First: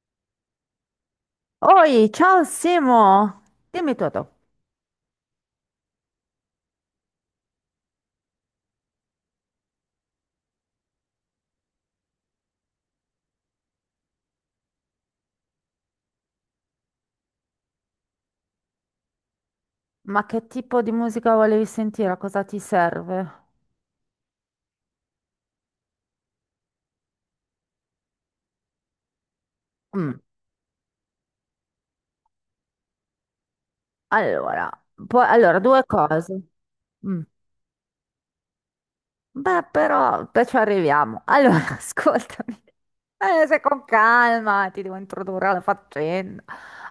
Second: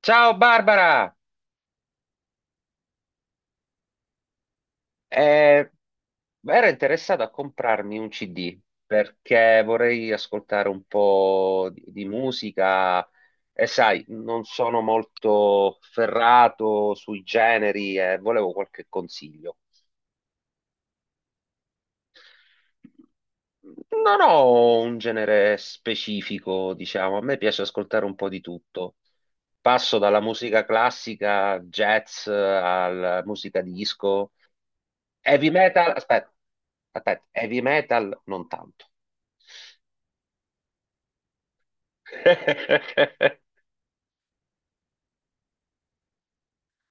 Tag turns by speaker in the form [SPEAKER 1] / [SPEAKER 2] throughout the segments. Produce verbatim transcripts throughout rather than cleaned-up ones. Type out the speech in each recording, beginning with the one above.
[SPEAKER 1] Ciao Barbara,
[SPEAKER 2] Oi, ciao Simo! Dimmi tutto.
[SPEAKER 1] Eh, ero interessato a comprarmi un C D perché vorrei ascoltare un po' di, di musica e sai, non sono molto ferrato sui generi e volevo qualche consiglio.
[SPEAKER 2] Ma che tipo di musica volevi sentire? Cosa ti serve?
[SPEAKER 1] Non ho un genere specifico, diciamo, a me piace ascoltare un po' di tutto. Passo dalla
[SPEAKER 2] Mm,
[SPEAKER 1] musica classica, jazz, alla musica disco.
[SPEAKER 2] Allora, poi-
[SPEAKER 1] Heavy
[SPEAKER 2] allora, due
[SPEAKER 1] metal, aspetta,
[SPEAKER 2] cose. Mm.
[SPEAKER 1] aspetta, heavy metal non tanto.
[SPEAKER 2] Beh, però, beh, ci arriviamo. Allora, ascoltami. Eh, se con calma ti devo introdurre alla faccenda.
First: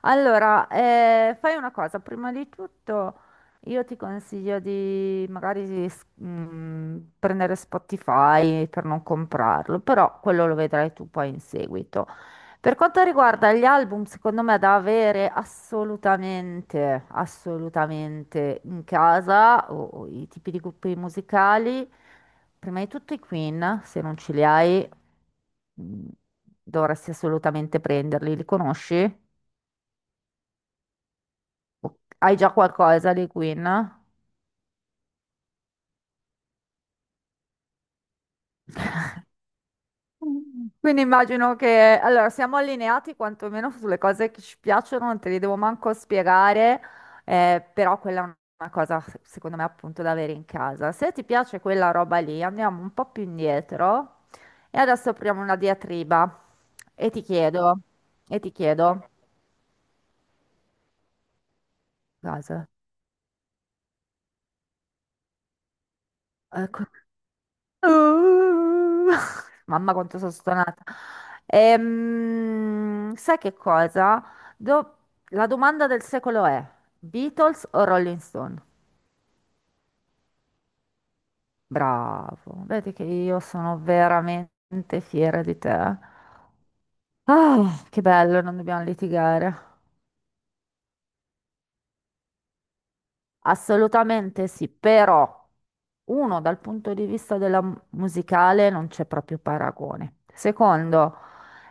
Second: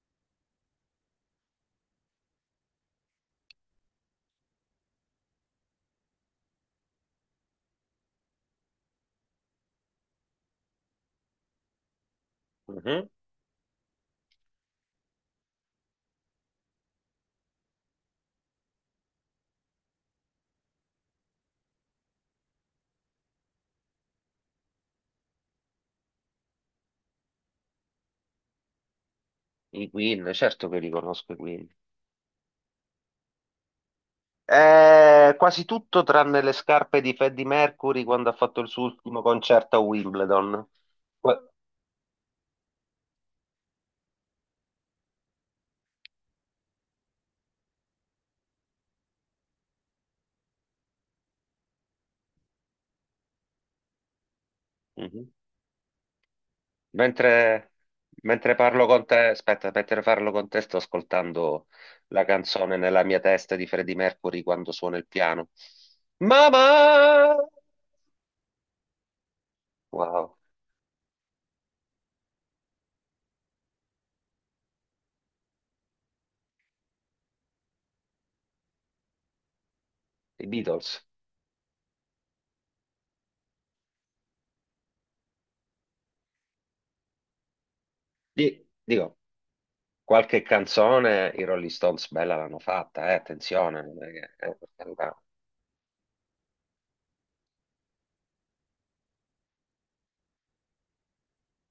[SPEAKER 2] Allora, eh, fai una cosa. Prima di tutto, io ti consiglio di magari di s- mm, prendere Spotify per non comprarlo, però quello lo vedrai tu poi in seguito. Per quanto
[SPEAKER 1] Mhm.
[SPEAKER 2] riguarda gli album, secondo me da avere assolutamente, assolutamente in casa o, o i tipi di gruppi musicali, prima di tutto i Queen, se non ce li hai, mh, dovresti assolutamente prenderli. Li conosci?
[SPEAKER 1] I Queen, certo che li conosco i Queen.
[SPEAKER 2] O- Hai già qualcosa dei Queen?
[SPEAKER 1] Eh, quasi tutto tranne le scarpe di Freddie Mercury quando ha fatto il suo ultimo concerto a Wimbledon.
[SPEAKER 2] Quindi
[SPEAKER 1] Que-
[SPEAKER 2] immagino che, allora, siamo allineati quantomeno sulle cose che ci piacciono, non te le devo manco spiegare, eh, però quella è una cosa, secondo me, appunto da avere in casa. Se ti piace quella roba lì, andiamo un po' più indietro e adesso
[SPEAKER 1] Mhm.
[SPEAKER 2] apriamo una diatriba e ti
[SPEAKER 1] Mentre,
[SPEAKER 2] chiedo, e ti
[SPEAKER 1] mentre parlo con
[SPEAKER 2] chiedo,
[SPEAKER 1] te, aspetta, mentre parlo con te sto ascoltando la
[SPEAKER 2] cosa?
[SPEAKER 1] canzone nella mia testa di Freddie Mercury quando suona il piano.
[SPEAKER 2] Ecco.
[SPEAKER 1] Mamma!
[SPEAKER 2] Uh, Mamma quanto sono
[SPEAKER 1] Wow.
[SPEAKER 2] stonata. Ehm, sai che cosa? Do- La domanda del secolo è Beatles o Rolling Stone?
[SPEAKER 1] I Beatles.
[SPEAKER 2] Bravo, vedi che io sono veramente fiera di te. Ah, che bello, non
[SPEAKER 1] Di-
[SPEAKER 2] dobbiamo
[SPEAKER 1] dico,
[SPEAKER 2] litigare.
[SPEAKER 1] qualche canzone i Rolling Stones bella l'hanno fatta, eh, attenzione. Non è che-
[SPEAKER 2] Assolutamente
[SPEAKER 1] eh,
[SPEAKER 2] sì,
[SPEAKER 1] per carità.
[SPEAKER 2] però uno, dal punto di vista della mu- musicale non c'è proprio paragone. Secondo,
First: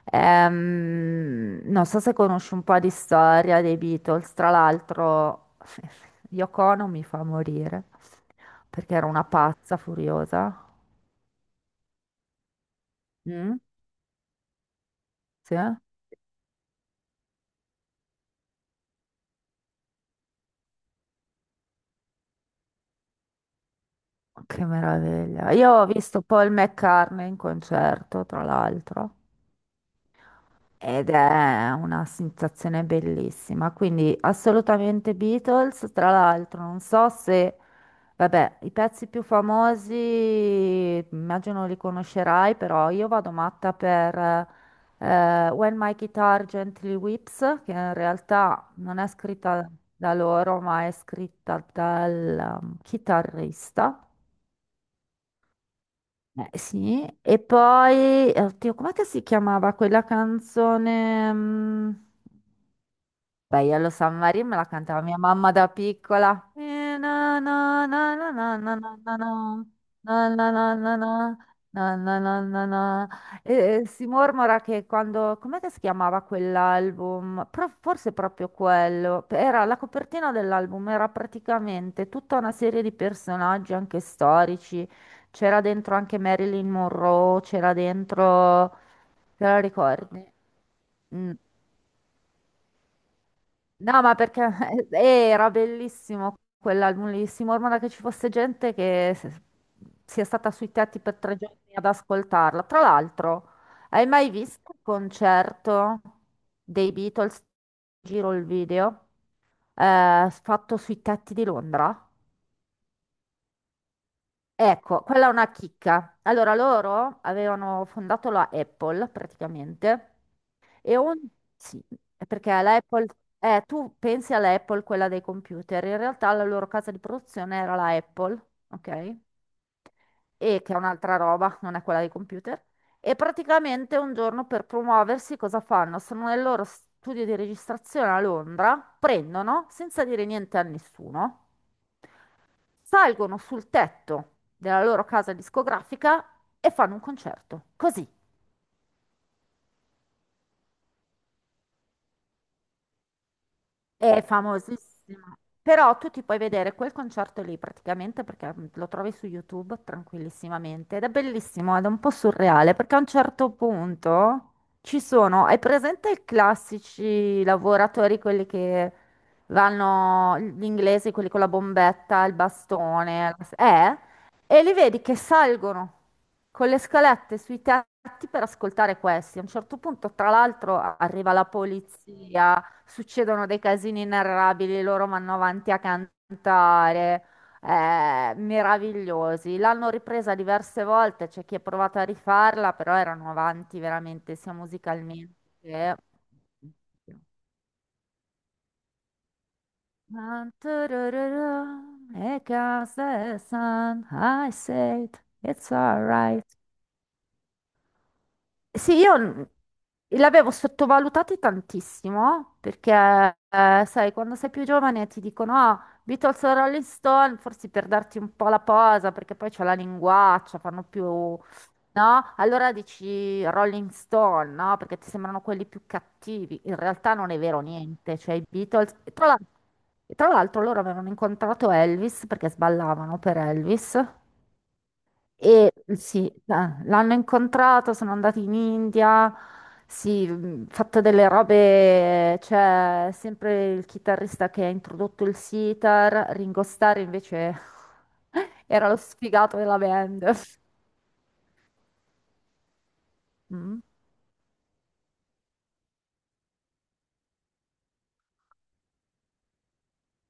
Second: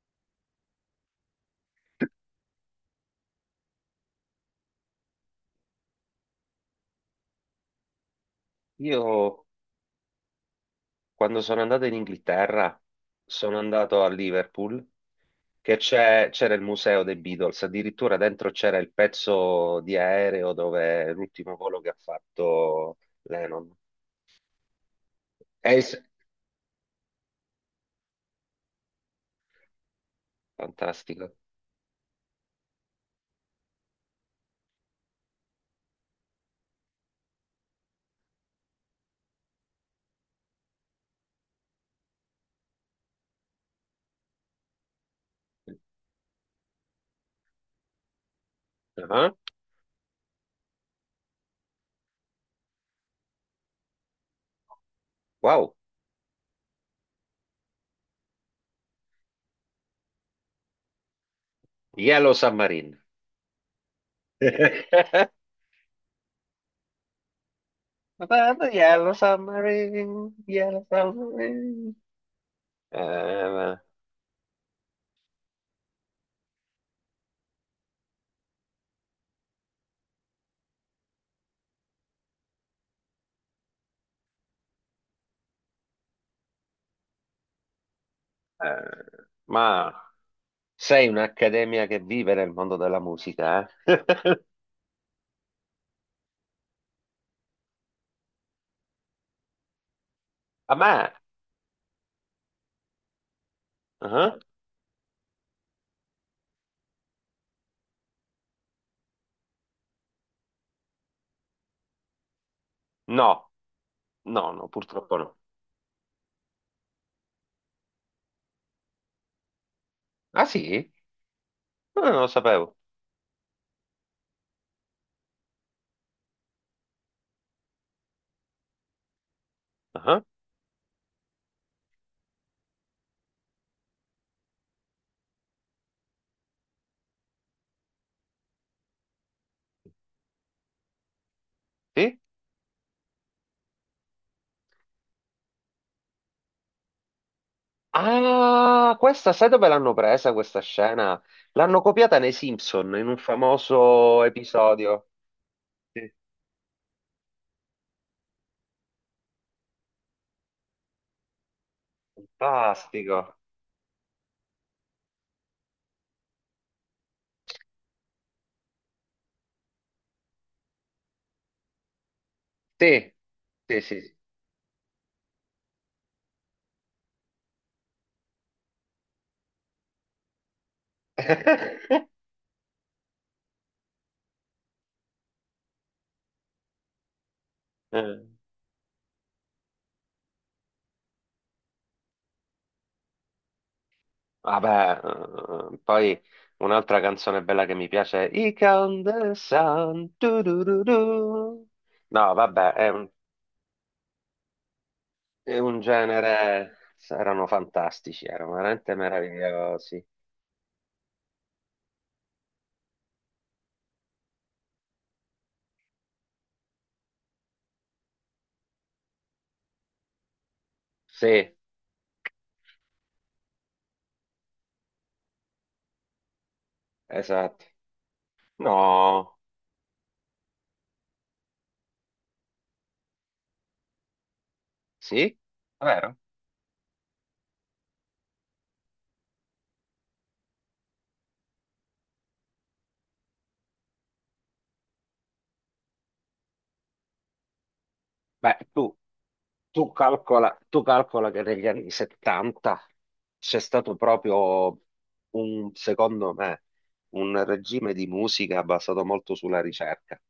[SPEAKER 2] ehm, non so se conosci un po' di storia dei Beatles, tra l'altro Yoko Ono mi fa morire perché
[SPEAKER 1] Io
[SPEAKER 2] era una pazza furiosa.
[SPEAKER 1] quando sono andato in Inghilterra,
[SPEAKER 2] Mm?
[SPEAKER 1] sono andato a Liverpool,
[SPEAKER 2] Sì?
[SPEAKER 1] che c'è- c'era il museo dei Beatles, addirittura dentro c'era il pezzo di aereo dove è l'ultimo volo che ha fatto Lennon.
[SPEAKER 2] Che meraviglia. Io
[SPEAKER 1] È
[SPEAKER 2] ho
[SPEAKER 1] s-
[SPEAKER 2] visto Paul McCartney in concerto, tra l'altro. Ed
[SPEAKER 1] fantastico.
[SPEAKER 2] è una sensazione bellissima, quindi assolutamente Beatles. Tra l'altro, non so se, vabbè, i pezzi più famosi immagino li conoscerai, però io vado matta per eh, When My Guitar Gently Weeps, che in realtà non è
[SPEAKER 1] Ah,
[SPEAKER 2] scritta da loro, ma è scritta dal um, chitarrista.
[SPEAKER 1] wow,
[SPEAKER 2] Eh, sì, e poi, eh, oddio, com'è che si chiamava quella canzone? mm,
[SPEAKER 1] Yellow Submarine.
[SPEAKER 2] Beh, io lo San Marino me la cantava mia mamma da piccola. Eh, na, na, na, na, na,
[SPEAKER 1] Matata
[SPEAKER 2] na, na,
[SPEAKER 1] yellow
[SPEAKER 2] na, na,
[SPEAKER 1] submarine,
[SPEAKER 2] na, na,
[SPEAKER 1] yellow
[SPEAKER 2] na, na,
[SPEAKER 1] submarine.
[SPEAKER 2] na, na, na, na. E,
[SPEAKER 1] Eh,
[SPEAKER 2] eh, si mormora che quando... Com'è che si chiamava quell'album? Pro- forse proprio quello. Era la copertina dell'album, era praticamente tutta una serie di personaggi anche storici. C'era dentro anche Marilyn Monroe, c'era dentro...
[SPEAKER 1] eh,
[SPEAKER 2] Te la
[SPEAKER 1] ma
[SPEAKER 2] ricordi?
[SPEAKER 1] sei
[SPEAKER 2] Mm.
[SPEAKER 1] un'accademia che vive nel mondo della musica,
[SPEAKER 2] No,
[SPEAKER 1] eh?
[SPEAKER 2] ma perché eh, era bellissimo quell'album lì, si mormora che ci fosse gente che se- sia stata sui
[SPEAKER 1] A
[SPEAKER 2] teatri
[SPEAKER 1] me?
[SPEAKER 2] per tre giorni ad ascoltarla. Tra l'altro, hai mai
[SPEAKER 1] Ah,
[SPEAKER 2] visto il concerto dei Beatles? Giro il video, eh, fatto sui tetti di Londra.
[SPEAKER 1] no, no, no,
[SPEAKER 2] Ecco,
[SPEAKER 1] purtroppo
[SPEAKER 2] quella è
[SPEAKER 1] no.
[SPEAKER 2] una chicca. Allora, loro avevano fondato la Apple praticamente.
[SPEAKER 1] Ah sì?
[SPEAKER 2] E on- sì,
[SPEAKER 1] No, no, non lo
[SPEAKER 2] perché
[SPEAKER 1] sapevo.
[SPEAKER 2] l'Apple, eh, tu pensi all'Apple, quella dei computer, in realtà la loro casa di produzione era la Apple, ok?
[SPEAKER 1] Ah,
[SPEAKER 2] E che è un'altra roba, non è quella dei computer. E praticamente un giorno per promuoversi cosa fanno? Sono nel loro studio di registrazione a Londra, prendono, senza dire niente a nessuno,
[SPEAKER 1] sì?
[SPEAKER 2] salgono sul tetto della loro casa discografica e fanno un concerto. Così.
[SPEAKER 1] Ah, questa, sai dove l'hanno presa questa scena? L'hanno copiata nei Simpson in un
[SPEAKER 2] È
[SPEAKER 1] famoso
[SPEAKER 2] famosissimo.
[SPEAKER 1] episodio.
[SPEAKER 2] Però
[SPEAKER 1] Sì.
[SPEAKER 2] tu ti puoi vedere quel concerto lì praticamente perché mm, lo trovi su YouTube tranquillissimamente ed è bellissimo ed è un po' surreale perché a un
[SPEAKER 1] Fantastico.
[SPEAKER 2] certo punto ci sono, hai presente i classici lavoratori, quelli che vanno, gli inglesi, quelli con la bombetta, il
[SPEAKER 1] Sì,
[SPEAKER 2] bastone,
[SPEAKER 1] sì,
[SPEAKER 2] eh?
[SPEAKER 1] sì.
[SPEAKER 2] E li vedi che salgono con le scalette sui tetti per ascoltare questi. A un certo punto, tra l'altro, arriva la polizia, succedono dei casini inarrabili, loro vanno avanti a cantare,
[SPEAKER 1] Eh.
[SPEAKER 2] eh, meravigliosi. L'hanno ripresa diverse volte, c'è chi ha provato a rifarla, però erano avanti veramente sia
[SPEAKER 1] Vabbè,
[SPEAKER 2] musicalmente.
[SPEAKER 1] eh, poi un'altra canzone bella che mi piace è I Count the Sun. Tu,
[SPEAKER 2] And
[SPEAKER 1] tu, tu, tu.
[SPEAKER 2] turururu,
[SPEAKER 1] No,
[SPEAKER 2] here
[SPEAKER 1] vabbè, è
[SPEAKER 2] comes
[SPEAKER 1] un,
[SPEAKER 2] the sun, I said,
[SPEAKER 1] è
[SPEAKER 2] it's
[SPEAKER 1] un
[SPEAKER 2] alright.
[SPEAKER 1] genere. Erano fantastici, erano veramente
[SPEAKER 2] Sì, io l-
[SPEAKER 1] meravigliosi.
[SPEAKER 2] l'avevo sottovalutato tantissimo perché, eh, sai, quando sei più giovane ti dicono, ah, Beatles o Rolling Stone, forse per darti un po' la posa, perché poi c'è la linguaccia, fanno più, no?
[SPEAKER 1] Sì,
[SPEAKER 2] Allora dici Rolling Stone, no? Perché ti sembrano quelli più cattivi. In realtà non è vero
[SPEAKER 1] esatto.
[SPEAKER 2] niente, cioè i Beatles... e Tra l'al-
[SPEAKER 1] No,
[SPEAKER 2] e tra l'altro loro avevano incontrato Elvis perché sballavano per Elvis.
[SPEAKER 1] sì,
[SPEAKER 2] E mhmm,
[SPEAKER 1] vero?
[SPEAKER 2] sì, eh, l'hanno incontrato, sono andati in India, sì, mh, fatto delle robe, c'è sempre il chitarrista che ha introdotto il sitar, Ringo Starr invece
[SPEAKER 1] Beh, tu.
[SPEAKER 2] era lo sfigato della
[SPEAKER 1] Tu
[SPEAKER 2] band.
[SPEAKER 1] calcola, tu calcola che negli anni settanta c'è
[SPEAKER 2] Mm,
[SPEAKER 1] stato proprio un, secondo me, un regime di musica basato molto sulla ricerca.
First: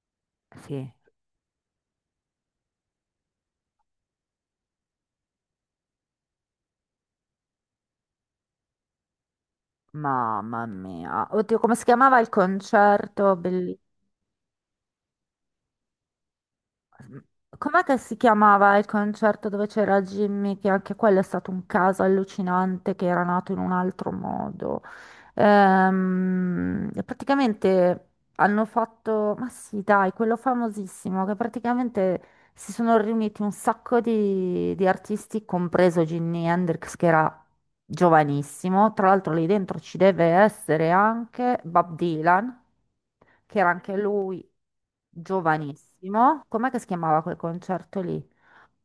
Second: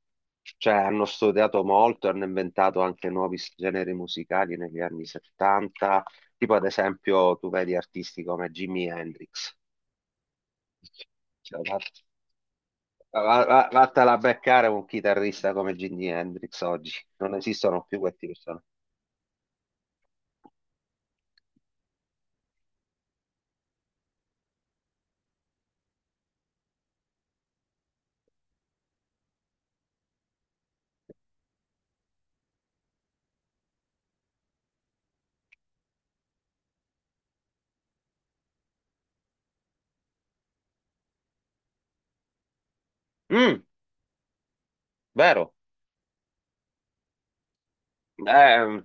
[SPEAKER 1] Cioè
[SPEAKER 2] Sì,
[SPEAKER 1] hanno studiato molto, hanno inventato anche nuovi s- generi musicali negli anni settanta, tipo ad esempio tu vedi artisti come Jimi Hendrix.
[SPEAKER 2] mamma mia.
[SPEAKER 1] Cioè,
[SPEAKER 2] Oddio, come
[SPEAKER 1] va-
[SPEAKER 2] si chiamava il concerto?
[SPEAKER 1] va- va- vattela a beccare un chitarrista come Jimi Hendrix oggi, non
[SPEAKER 2] Com'è
[SPEAKER 1] esistono
[SPEAKER 2] che
[SPEAKER 1] più
[SPEAKER 2] si
[SPEAKER 1] questi persone.
[SPEAKER 2] chiamava il concerto dove c'era Jimmy? Che anche quello è stato un caso allucinante che era nato in un altro modo. Ehm, praticamente hanno fatto, ma sì, dai, quello famosissimo che praticamente si sono riuniti un sacco di, di artisti, compreso Jimi Hendrix che era giovanissimo. Tra l'altro lì dentro ci deve essere anche Bob Dylan che
[SPEAKER 1] Mm,
[SPEAKER 2] era anche lui
[SPEAKER 1] vero,
[SPEAKER 2] giovanissimo. Com'è che si chiamava quel concerto lì?
[SPEAKER 1] eh,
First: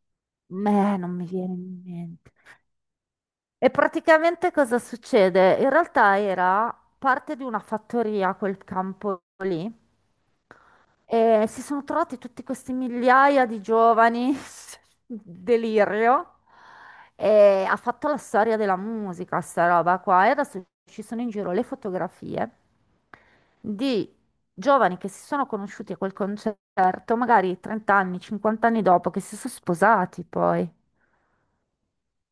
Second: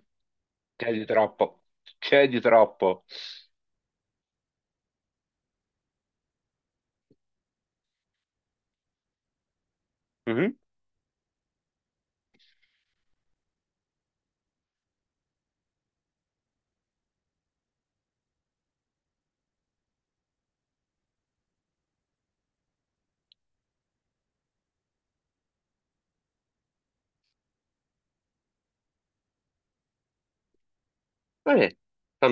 [SPEAKER 1] c'è
[SPEAKER 2] Meh,
[SPEAKER 1] di
[SPEAKER 2] non mi viene
[SPEAKER 1] troppo,
[SPEAKER 2] in
[SPEAKER 1] c'è
[SPEAKER 2] mente.
[SPEAKER 1] di troppo.
[SPEAKER 2] E praticamente cosa succede? In realtà era parte di una fattoria quel campo lì.
[SPEAKER 1] Mhm.
[SPEAKER 2] E si sono trovati tutti questi migliaia di giovani, delirio, e ha fatto la storia della musica, sta roba qua. E adesso ci sono in giro le fotografie di giovani che si sono conosciuti a quel concerto, magari trenta anni, cinquanta anni dopo, che si sono sposati poi.
[SPEAKER 1] Eh,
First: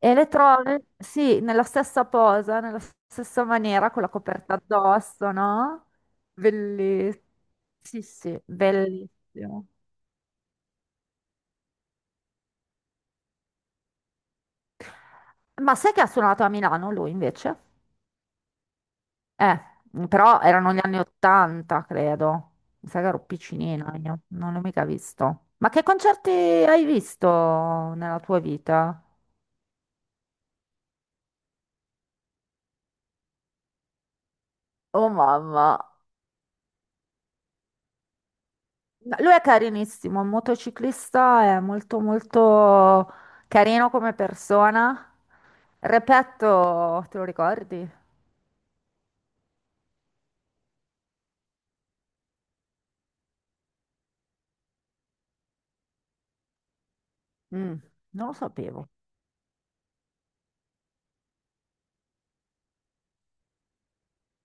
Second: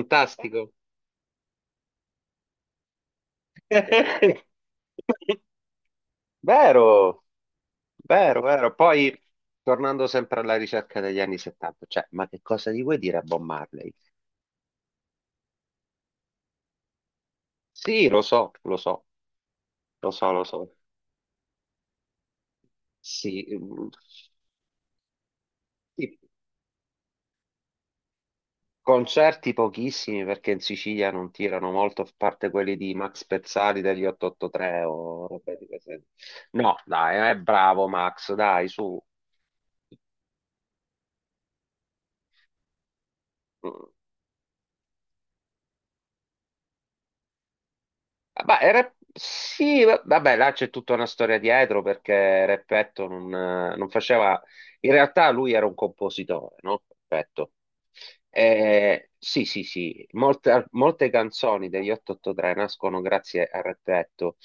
[SPEAKER 2] E le trovi, sì, nella stessa posa, nella stessa maniera, con la coperta addosso, no?
[SPEAKER 1] Vero,
[SPEAKER 2] Bellissimo. Sì, sì,
[SPEAKER 1] vero, vero. Poi,
[SPEAKER 2] bellissimo.
[SPEAKER 1] tornando sempre alla ricerca degli anni settanta, cioè, ma che cosa gli vuoi dire a Bob Marley?
[SPEAKER 2] Ma sai che ha suonato a Milano lui invece?
[SPEAKER 1] Sì, lo so, lo so,
[SPEAKER 2] Eh,
[SPEAKER 1] lo so,
[SPEAKER 2] però
[SPEAKER 1] lo
[SPEAKER 2] erano
[SPEAKER 1] so.
[SPEAKER 2] gli anni ottanta, credo. Mi sa che ero
[SPEAKER 1] Sì, mm,
[SPEAKER 2] piccinina io, non l'ho mica visto. Ma che
[SPEAKER 1] sì.
[SPEAKER 2] concerti hai visto nella tua vita?
[SPEAKER 1] Concerti pochissimi perché in Sicilia non tirano molto, a parte quelli di Max Pezzali degli otto otto tre
[SPEAKER 2] Oh
[SPEAKER 1] o robe di
[SPEAKER 2] mamma.
[SPEAKER 1] queste- No, dai, è bravo Max, dai, su.
[SPEAKER 2] Ma lui è carinissimo, è un motociclista, è molto molto
[SPEAKER 1] Mm.
[SPEAKER 2] carino come persona. Repetto, te lo ricordi?
[SPEAKER 1] Ma il rap- sì, va- vabbè, là c'è tutta una storia dietro perché Repetto non, eh, non faceva... In realtà lui era un compositore, no? Repetto.
[SPEAKER 2] Mm, non lo sapevo.
[SPEAKER 1] Eh, sì, sì, sì, molte, molte canzoni degli otto otto tre nascono grazie a Repetto.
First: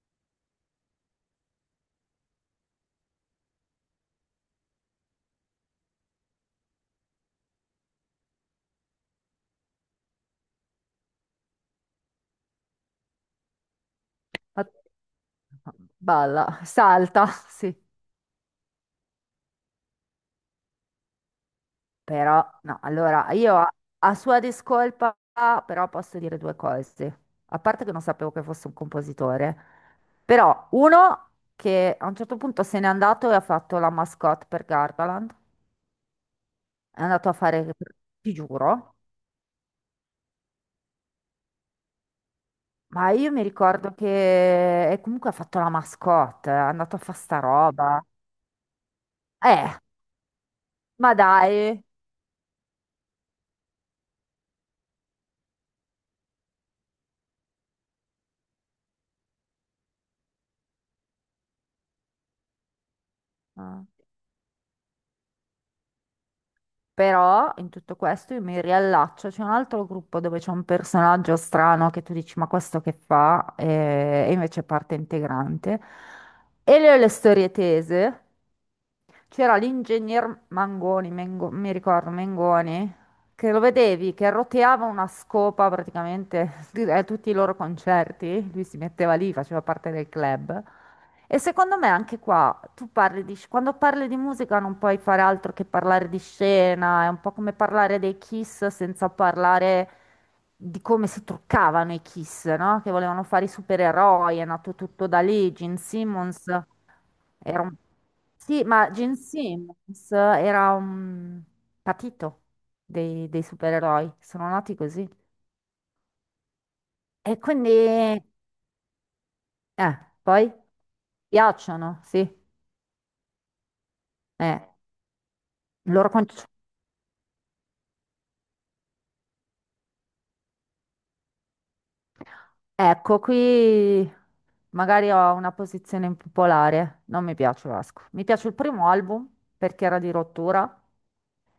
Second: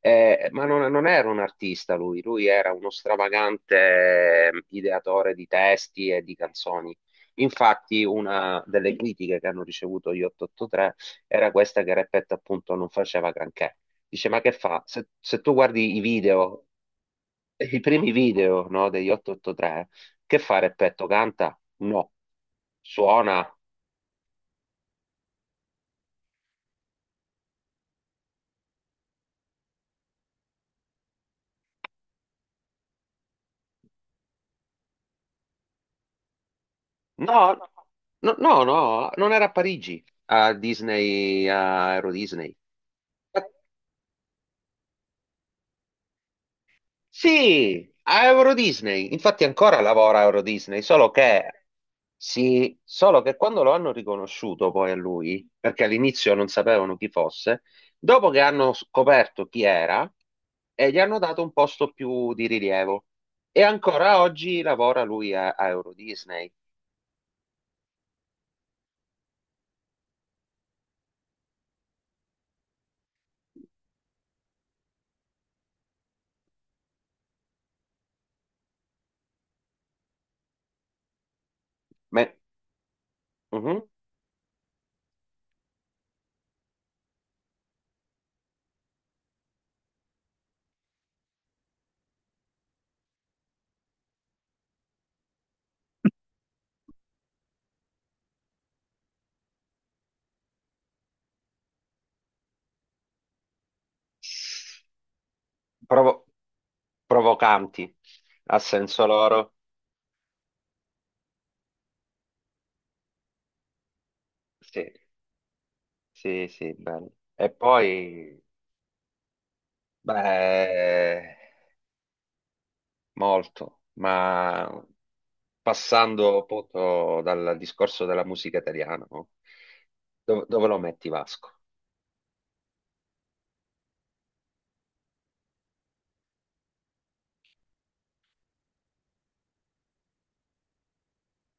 [SPEAKER 1] Eh, ma non, non era un artista lui, lui era uno stravagante eh, ideatore di testi e di canzoni. Infatti, una delle critiche che hanno ricevuto gli otto otto tre era questa, che Repet appunto non faceva granché. Dice, ma che
[SPEAKER 2] Ma-
[SPEAKER 1] fa? Se, se tu guardi i
[SPEAKER 2] Balla,
[SPEAKER 1] video,
[SPEAKER 2] salta, sì.
[SPEAKER 1] i primi video, no, degli otto otto tre, che fa Repetto? Canta? No.
[SPEAKER 2] Però, no, allora
[SPEAKER 1] Suona?
[SPEAKER 2] io a, a sua discolpa, però posso dire due cose. A parte che non sapevo che fosse un compositore, però uno che a un certo punto se n'è andato e ha fatto la mascotte per Gardaland, è andato a
[SPEAKER 1] No,
[SPEAKER 2] fare,
[SPEAKER 1] no,
[SPEAKER 2] ti
[SPEAKER 1] no, no,
[SPEAKER 2] giuro,
[SPEAKER 1] non era a Parigi, a Disney, a Euro Disney.
[SPEAKER 2] ma io mi ricordo che e comunque ha fatto la mascotte, è andato a fare sta
[SPEAKER 1] Sì,
[SPEAKER 2] roba.
[SPEAKER 1] a Euro Disney. Infatti
[SPEAKER 2] Eh,
[SPEAKER 1] ancora lavora a Euro Disney, solo
[SPEAKER 2] ma
[SPEAKER 1] che,
[SPEAKER 2] dai.
[SPEAKER 1] sì, solo che quando lo hanno riconosciuto poi a lui, perché all'inizio non sapevano chi fosse, dopo che hanno scoperto chi era, e gli hanno dato un posto più di rilievo. E
[SPEAKER 2] Ah.
[SPEAKER 1] ancora oggi lavora lui a, a Euro Disney.
[SPEAKER 2] Però in tutto questo io mi riallaccio, c'è un altro gruppo dove c'è un personaggio strano che tu dici ma questo che fa? E, e invece è parte integrante. E le ho le storie tese, c'era l'ingegner Mangoni, Mengo- mi ricordo,
[SPEAKER 1] Me-
[SPEAKER 2] Mengoni, che lo
[SPEAKER 1] mhm.
[SPEAKER 2] vedevi, che roteava una scopa praticamente a tutti i loro concerti. Lui si metteva lì, faceva parte del club. E secondo me anche qua, tu parli di, sc- quando parli di musica non puoi fare altro che parlare di scena, è un po' come parlare dei Kiss senza parlare di come si truccavano i Kiss, no? Che volevano fare i supereroi, è nato tutto da lì, Gene
[SPEAKER 1] Provo-
[SPEAKER 2] Simmons. Era un...
[SPEAKER 1] provocanti, a
[SPEAKER 2] Sì, ma
[SPEAKER 1] senso
[SPEAKER 2] Gene
[SPEAKER 1] loro.
[SPEAKER 2] Simmons era un patito dei, dei supereroi, sono nati
[SPEAKER 1] Sì,
[SPEAKER 2] così.
[SPEAKER 1] sì, sì, bello.
[SPEAKER 2] E
[SPEAKER 1] E
[SPEAKER 2] quindi, eh,
[SPEAKER 1] poi...
[SPEAKER 2] poi
[SPEAKER 1] Beh,
[SPEAKER 2] piacciono, sì.
[SPEAKER 1] molto,
[SPEAKER 2] Eh,
[SPEAKER 1] ma
[SPEAKER 2] il loro
[SPEAKER 1] passando
[SPEAKER 2] conce-
[SPEAKER 1] appunto dal discorso della musica italiana, no? Dove, dove lo metti Vasco?
[SPEAKER 2] ecco, qui magari ho una posizione impopolare, non mi piace Vasco. Mi piace il primo album perché era di rottura.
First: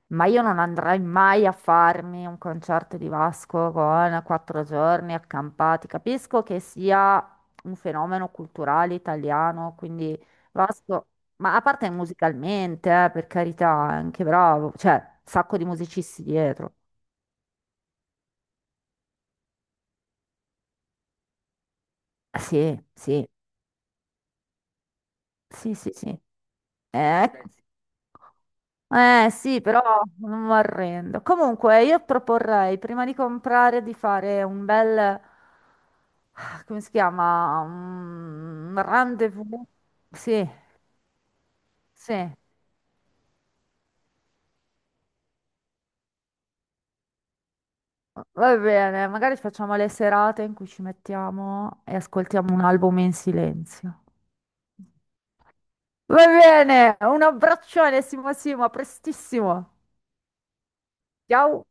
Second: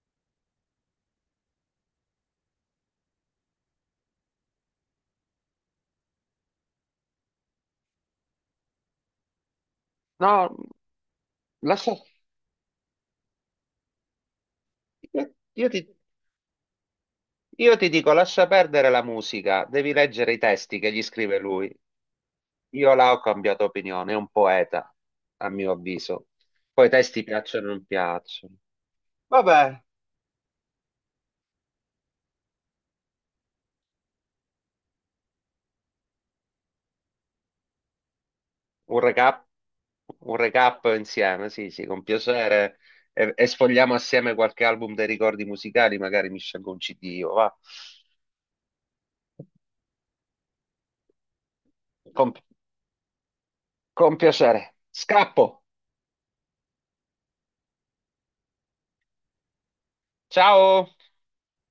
[SPEAKER 2] Ma io non andrei mai a farmi un concerto di Vasco con quattro giorni accampati. Capisco che sia un fenomeno culturale italiano, quindi
[SPEAKER 1] No,
[SPEAKER 2] Vasco, ma a parte
[SPEAKER 1] lascia,
[SPEAKER 2] musicalmente, eh, per carità, è anche bravo, cioè,
[SPEAKER 1] io,
[SPEAKER 2] sacco di
[SPEAKER 1] io ti,
[SPEAKER 2] musicisti dietro.
[SPEAKER 1] io ti dico, lascia perdere la musica, devi leggere i testi che gli scrive lui.
[SPEAKER 2] Eh sì,
[SPEAKER 1] Io là ho
[SPEAKER 2] sì,
[SPEAKER 1] cambiato opinione, è un poeta, a mio
[SPEAKER 2] sì, sì, sì. Eh,
[SPEAKER 1] avviso. Poi i testi
[SPEAKER 2] beh, ecco.
[SPEAKER 1] piacciono o non piacciono.
[SPEAKER 2] Eh sì, però
[SPEAKER 1] Vabbè,
[SPEAKER 2] non mi arrendo. Comunque, io proporrei prima di comprare di fare un bel, ah, come si chiama? Un
[SPEAKER 1] un recap,
[SPEAKER 2] rendezvous.
[SPEAKER 1] un
[SPEAKER 2] Sì,
[SPEAKER 1] recap insieme, sì, sì, con
[SPEAKER 2] sì.
[SPEAKER 1] piacere. E, e sfogliamo assieme qualche album dei ricordi musicali, magari mi scelgo un C D, io, va.
[SPEAKER 2] Va bene, magari facciamo le serate in cui ci mettiamo e
[SPEAKER 1] Con,
[SPEAKER 2] ascoltiamo un album in silenzio.
[SPEAKER 1] con piacere. Scappo.
[SPEAKER 2] Va bene, un abbraccione, Simo Simo, a prestissimo.
[SPEAKER 1] Ciao.
[SPEAKER 2] Ciao.